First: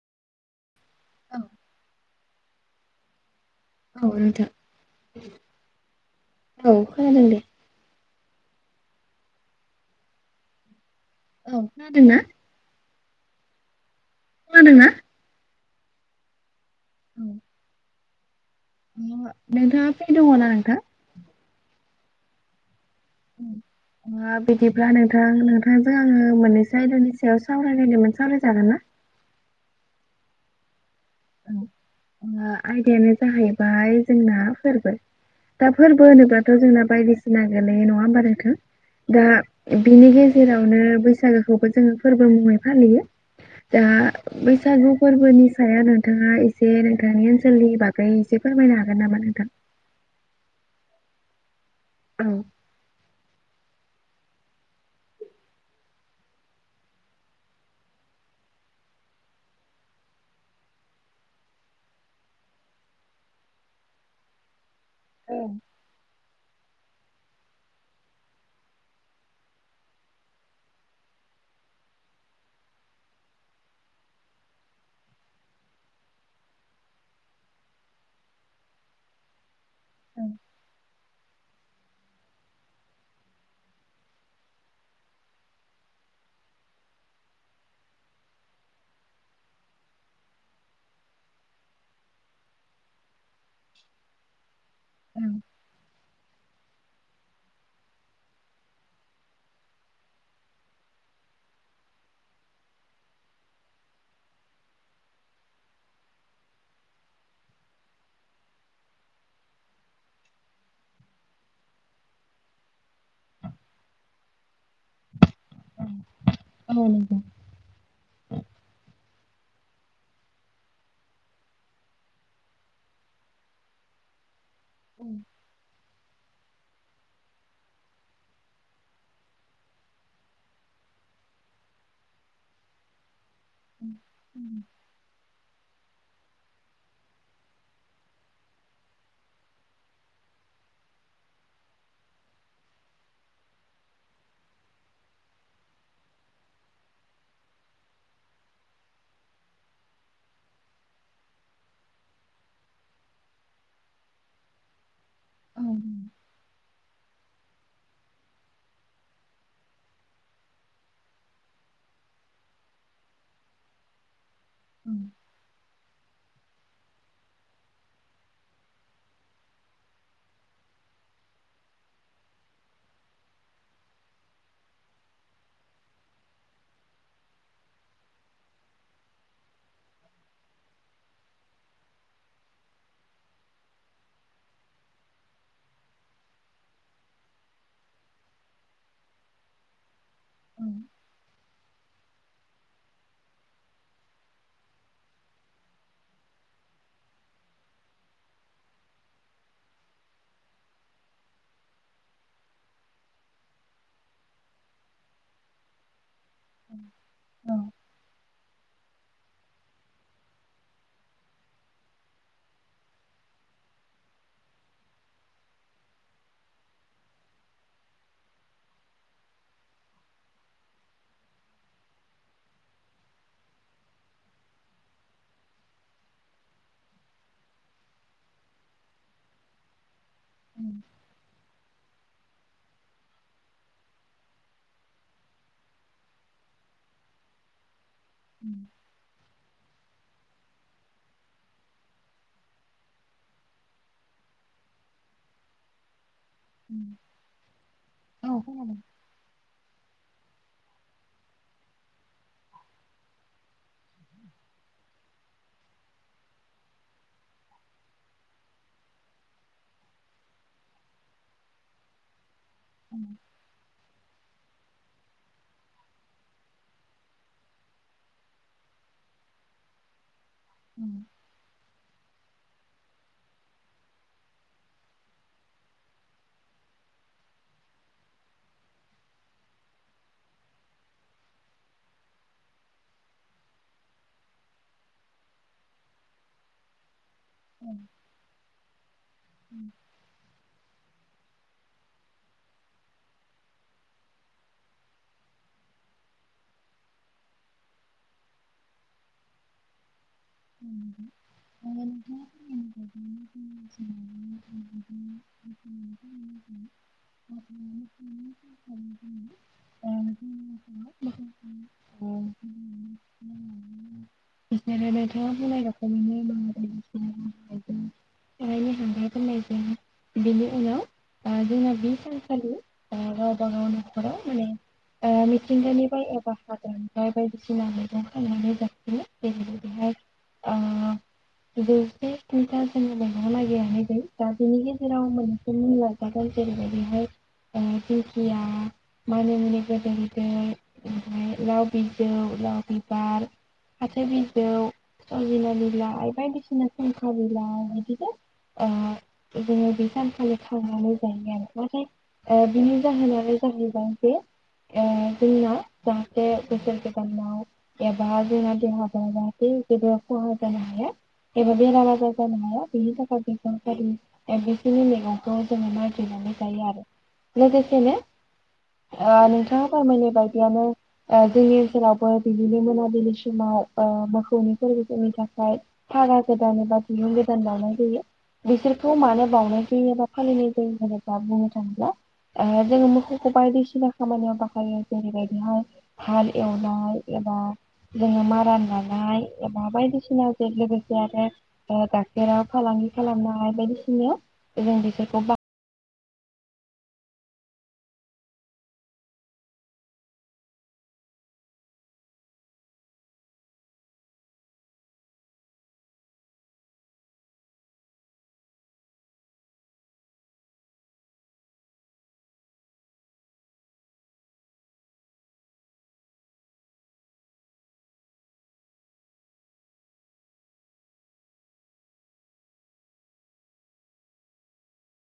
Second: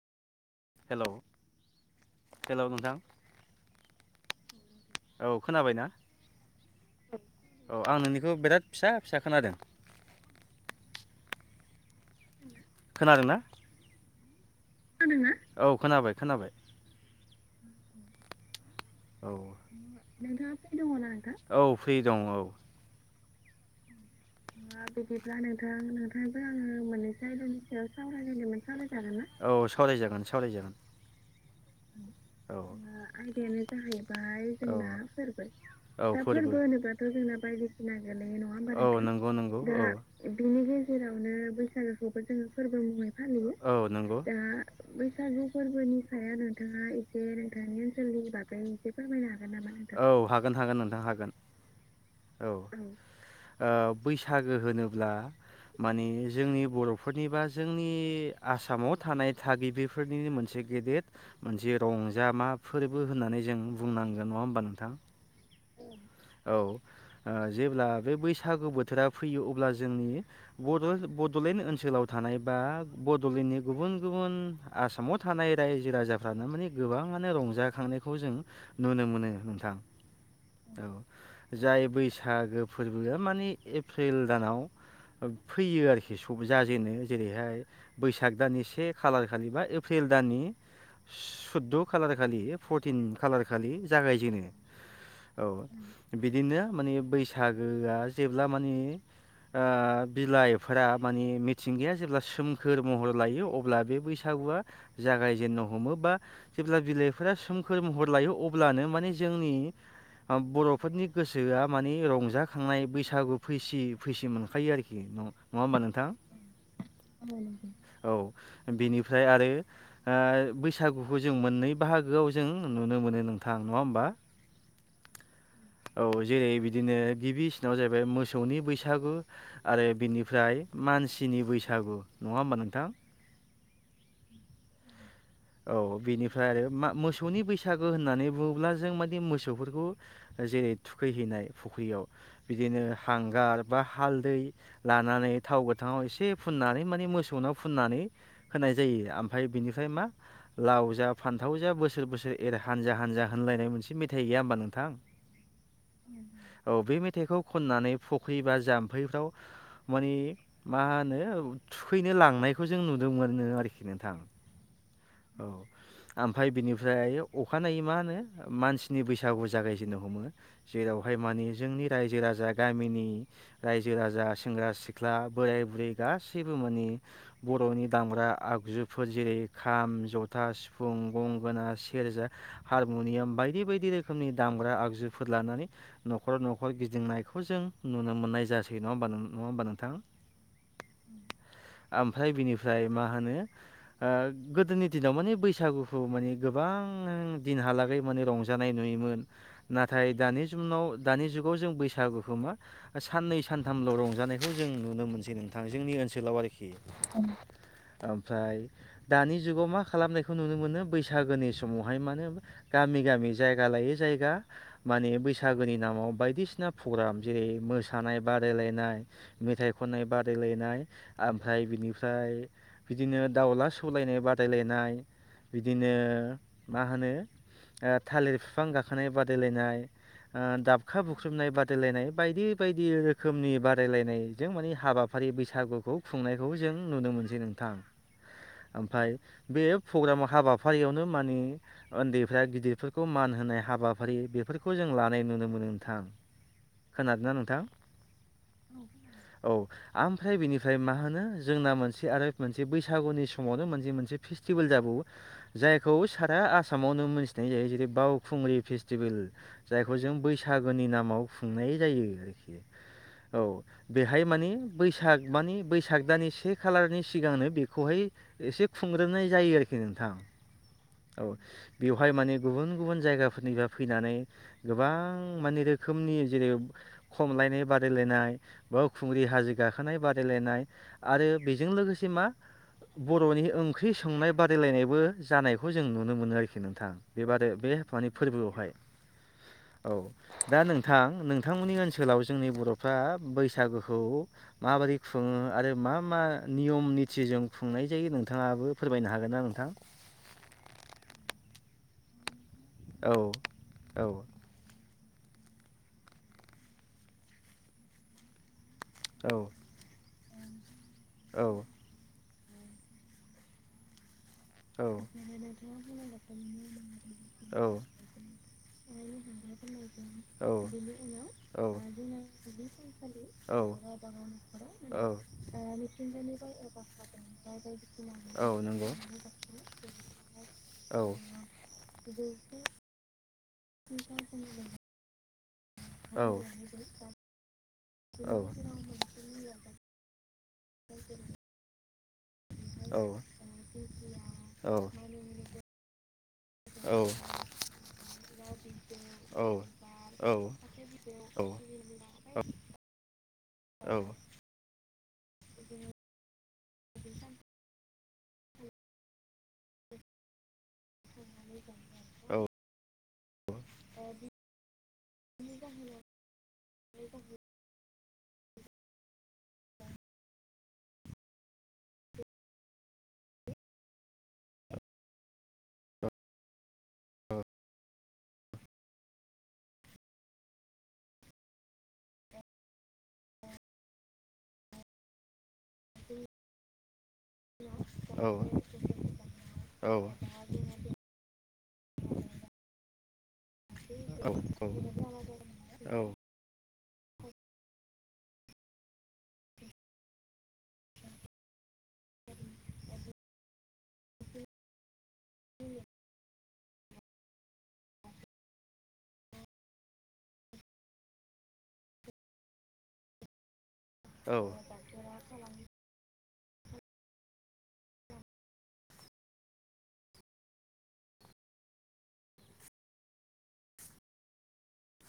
Hello औ hello नोंथां औ नोंथां औ खोनाबायना [inaudible] औ खोनादों दे। औ आं नोंनिखौ बिराद फिसा फिसा खोनादों। औ खोनादोंना? खोनादोंना? खोनादोंना? औ खोनाबाय खोनाबाय। उम औ [unintelligible] नोंथाङा फ्रि दङना नोंथाङा फ्रि नोंथां? दङ ना नोंथां औ फ्रि दं औ। उम बिदिब्ला नोंथां नोंथांजों आङो मोननैसो आयदानि सायाव सावरायलायनायमोन सावरायजागोन ना? औ सावराय जागोन सावरायजागोन। ओ आयदायानो जाहैबाय जोंना फोरबो। दा फोरबो होनोब्लाथ' जोंना बायदि [inaudible] औ दा बिनि नंगौ गेजेरावनो नंगौ बैसागोखौबो जोङो [inaudible] फोरबो मुङै फालियो [inaudible] दा औ बैसागु नंगौ फोरबोनि सायाव [inaudible] नोंथाङा [inaudible] औ एसे नोंथांनि ओनसोलनि बागै एसे फोरमायनो हागोन नामा नोंथां? हागोन हागोन नोंथां हागोन [inaudible] औ ओ बैसागो होनोब्ला माने जोंनि बर'फोरनि बा जोंनि आसामाव थानाय थागिबिफोरनिनो मोनसे गेदद मोनसे रंजा मा फोरबो होननानै जों बुंनांगोन नङा होमबा नों थां औ औ ओ जेब्ला बे बैसागु बोथोरा फैयो अब्ला जोंनि बड' बड'लेण्ड ओन सोलाव थानाय बा बड'लेण्डनि गुबुन गुबुन आसामाव थानाय राय जो राजाफ्रानो माने गोबाङानो रंजाखांनायखौ जों नुनो मोनो नोंथां। ओं जाय बैसागो फोरबोआ मानि एप्रिल दानाव फैयो आरोखि सब जाजेनो जेरैहाय बैसाग दान से खालार खालि बा एप्रिल दाननि सुदद' खालार खालि फरटिन खालार खालि जागायजेनो। औ बिदिनो माने बैसागोआ जेब्ला माने ओ बिलाइफोरा माने मिथिंगाया जेब्ला सोमखोर महर लायो अब्ला बे बैसा गुवा जागाय जेनो हमो बा जेब्ला बिलाइफोरा सोमखोर महर लायो अब्लानो मानि जोंनि अ बर'फोरनि गोसोआ मानि रंजाखांनाय बैसागु फैसि फैसि मोनखायो आरोखि न नंङा होमबा नोंथां नंगौ औ बेनिफ्राय आरो ओ बैसागुखौ जों मोननै बाहागोआव जों नुनो मोनो नोंथां नङा होमबा औ औ जेरै बिदिनो गिबिसिनाव जाहैबाय मोसौनि बैसागु आरो बिनिफ्राय मानसिनि बैसागु नङा होमबा नोंथां [inaudible] औ बेनिफ्राय आरो मा मोसौनि बैसागो होननानै बुङोब्ला जों मादि मोसौफोरखौ जेरै थुखैहैनाय फुख्रियाव बिदिनो हांगार बा हालदै लानानै थाव गोथाङाव एसे फुननानै माने मोसौनाव फुननानै होनाय जायो आमफ्राय बिनिफ्राय मा लाव जा फान्थाव जा बोसोर बोसोर एर हानजा हानजा होनलायनाय मोनसे मेथाइ गैया होमबा नोंथां औ औ बे मेथाइखौ खननानै फुख्रि बा जाम्फैफ्राव मानि मा होनो थुखैनो लांनायखौ जों नुनोमोनो आरोखि नोंथां औ ओमफ्राय बिनिफ्राय अखानायै मा होनो मानसिनि बैसागु जागायजेननो हमो जेराव बेवहाय मानि जोंनि रायजो राजा गामिनि रायजो राजा सेंग्रा सिख्ला बोराय बुरै गासैबो मोनि बर'नि दामग्रा आगजुफोर जेरै खाम जथा सिफुं गंगोना सेरजा हारमुनियाम बायदि बायदि रोखोमनि दाम ग्रा आगजुफोर लानानै न'खर न'खर गिदिंनायखौ जों नुनो मोननाय जासै नङा होमबा नो नङा होमबा नोंथां अम ओमफ्राय बिनिफ्राय मा होनो गोदोनि दिनाव माने बैसागुखौ माने गोबां दिनहालागै माने रंजानाय नुयोमोन नाथाय दानि जुमनाव दानि जुगाव जों बैसागुखौ मा साननै सानथामल' रंजानायखौ जों नुनो मोनसै नोंथां जोंनि ओनसोलाव आरोखि ओमफ्राय दानि जुगाव मा खालामनायखौ नुनो मोनो बैसागोनि समावहाय माने गामि गामि जायगा लायो जाय गा माने बैसागोनि नामाव बायदिसिना प्रग्राम जेरै मोसानाय बादायलायनाय मेथाइ खननाय बादायायनाय ओमफ्राय बिनिफ्राय बिदिनो दाउला सौ लायनाय बादायलायनाय बिदिनो मा होनो ओ थालिर बिफां गाखोनाय बादायलायनाय ओ दाबखा बुख्रुबनाय बादायलायनाय बायदि बायदि रोखोमनि बादायलायनायजों माने हाबाफारि बैसागुखौ खुंनायखौ जों नुनो मो नो नोंथां [inaudible] ओमफाय बे प्रग्रामाव हाबाफारियावनो माने उन्दैफ्रा गिदिरफोरखौ मान होनाय हा बाफारि बेफोरखौ जों लानाय नुनो मोनो नोंथां। खोनादोंना नोंथां औ औ ओमफ्राय बिनिफ्राय मा होनो जोंना मोनसे आरो मोनसे बैसागुनि सम समावनो मोनसे मोनसे फेस्टिभेल जाबावो जायखौ सारा आसामावनो मोनथिनाय जायो जेरै बावखुंग फुंग्रि फेस्टिभेल जायखौ जों बैसागोनि नामाव खुंनाय जायो आरोखि। औ बेहाय मानि बैसाग मानि बैसाग दानि से खालारनि सिगांनो बेखौहाय एसे खुंग्रोनाय जायो आरोखि नोंथां औ बे बेहाय माने गुबुन गुबुन जायगाफोरनिफ्राय फैनानै गोबां मानि रोखोमनि जेरै खमलायनाय बादायलायनाय बावखुंग्रि हाजो गाखोनाय बादायलायनाय आरो बेजों लोगोसे सिमा बर'नि ओंख्रि संनाय बादायलायनायबो जानायखौ जों नुनो मोनो आरोखि नोंथां बेबादि बे हफानि फोरबोआवहाय औ दा नों नोंथां नोंथांमोननि ओनसोलाव जोंनि बर'फ्रा बैसागुखौ माबोरै खुङो आरो मा मा नियम निथिजों खुंनाय जायो नोंथाङाबो फोरमायनो हागोन ना नोंथां? औ औ [inaudible] [inaudible] औ नोंथाङा औ [inaudible] रखमैनो सारायनि [inaudible] औ [inaudible] [inaudible] बेनि उनाव ओ जोंना बे सानखालि गावबा गाव न'खराव माने ओ मिथिंगानिफ्राय एबा मिथिंगानि औ हाग्रानिफ्राय बायदिसिना मैगं औ खानानै जाफैयो। [unintelligible] नायगिराखै दा बेनि गेजेराव मोनसे मुं लाजागोन जेरैहाय बेहाय खिया मानिमुनि गिदिर उन्दै ओमफ्राय लाव बिजौ लाव बिबार फाथो बिजौ सजिना बिलाइ बायदि [inaudible] ओ जोङो बे सानखालि थांनानै जायो नाथाय बिनि जाहोनानो [inaudible] [inaudible] [unintelligible] एबा बेराम आजार जानो हाया बेनि थाखाय सरकारि बिस नि मैगंखौ जोङो नागिर जायो आरो लोगोसेनो [inaudible] ओ नोंथाङा फोरमायनाय बायदियानो जोंनि ओनसोलावबो बिदिनो मोनाबिलि समाव ओ मोखौनि फोरबोफोरनि थाखाय भारा गोदान एबा दिरुं गोदान लानाय जायो। बिसोरखौ मानो बावनाय जायो एबा फालिनाय जायो होनोब्ला बुंनो थाङोब्ला जोङो मोसौखौ बायदिसिना खामानियाव बाहायो जेरैबादिहाय हाल एवनाय एबा जोङो मारानानाय बायदिसिना जों लोगोसे आरो गाइखेराव फालांगि खालामनो बायदिसिनायाव जों बिसोरखौ बाह औ औ [inaudible]